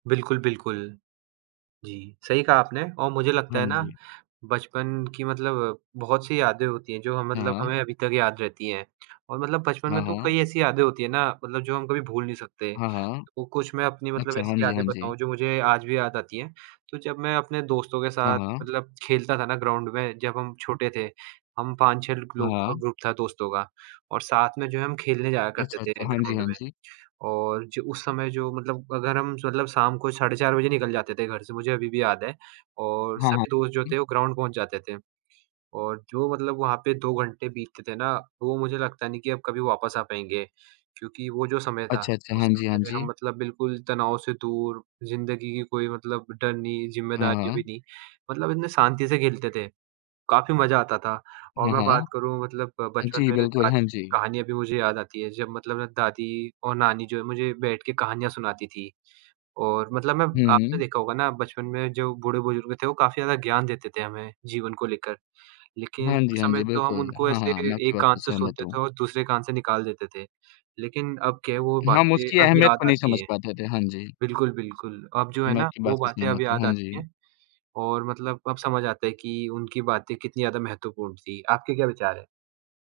बिल्कुल, बिल्कुल। जी, सही कहा आपने और मुझे लगता हाँ है ना, जी। बचपन की मतलब बहुत-सी यादें होती हैं, जो ह मतलब हाँ। हमें अभी तक याद रहती हैं। और मतलब बचपन हाँ, में तो हाँ। कई ऐसी यादें होती हैं ना, मतलब जो हम कभी भूल नहीं सकते। हाँ, हाँ। तो कुछ मैं अपनी मतलब अच्छा, हाँ ऐसी जी, हाँ यादें जी। बताऊँ जो मुझे आज भी याद आती हैं, तो जब मैं अपने दोस्तों के हाँ, साथ हाँ। मतलब खेलता था ना ग्राउंड में, जब हम छोटे थे, हम 5-6 लग लोगों का हाँ। ग्रुप था दोस्तों का, और साथ में जो है हम खेलने जाया करते अच्छा, थे अच्छा। हाँ जी, ग्राउंड हाँ में। जी। और जो उस समय जो मतलब अगर हम स मतलब शाम को साढ़े 4 बजे निकल जाते थे घर से मुझे अभी भी याद है, और हाँ, हाँ। सभी दोस्त जो हुँ। थे वो ग्राउंड पहुँच जाते थे। और जो मतलब वहाँ पे 2 घंटे बीतते थे ना, वो मुझे लगता नहीं कि अब कभी वापस आ पाएँगे, क्योंकि वो जो समय था, अच्छा, अच्छा। उस हाँ जी, समय हाँ में हम जी। मतलब बिल्कुल तनाव से दूर, ज़िंदगी की कोई मतलब डर नहीं, हाँ, ज़िम्मेदारी भी हाँ। नहीं, मतलब इतने शांति से खेलते थे, काफ़ी मज़ा आता था। और हाँ, मैं बात हाँ। करूँ मतलब अ, बचपन जी, मेरे बिल्कुल, दा हाँ जी। कहानियाँ भी मुझे याद आती हैं जब मतलब ना दादी और नानी जो है मुझे बैठ के कहानियाँ सुनाती थी। और मतलब मैं आपने हुँ। देखा होगा ना बचपन में जो बूढ़े-बुज़ुर्ग थे वो काफ़ी ज़्यादा ज्ञान देते थे हमें जीवन को लेकर। लेकिन हाँ जी, उस हाँ समय जी। तो हम बिल्कुल, उनको हाँ, ऐसे हाँ, मैं आपकी एक बात कान से से सहमत सुनते हूँ। थे और दूसरे कान से निकाल देते थे, लेकिन अब क्या है वो हम बातें उसकी अब अहमियत को याद नहीं समझ आती हैं। पाते थे। हाँ जी। बिल्कुल, बिल्कुल, अब जो है मैं ना, आपकी वो बात से बातें अब सहमत हूँ, याद हाँ आती जी। हैं, और मतलब अब समझ आता है कि उनकी बातें कितनी ज़्यादा महत्वपूर्ण थी। आपके क्या विचार हैं?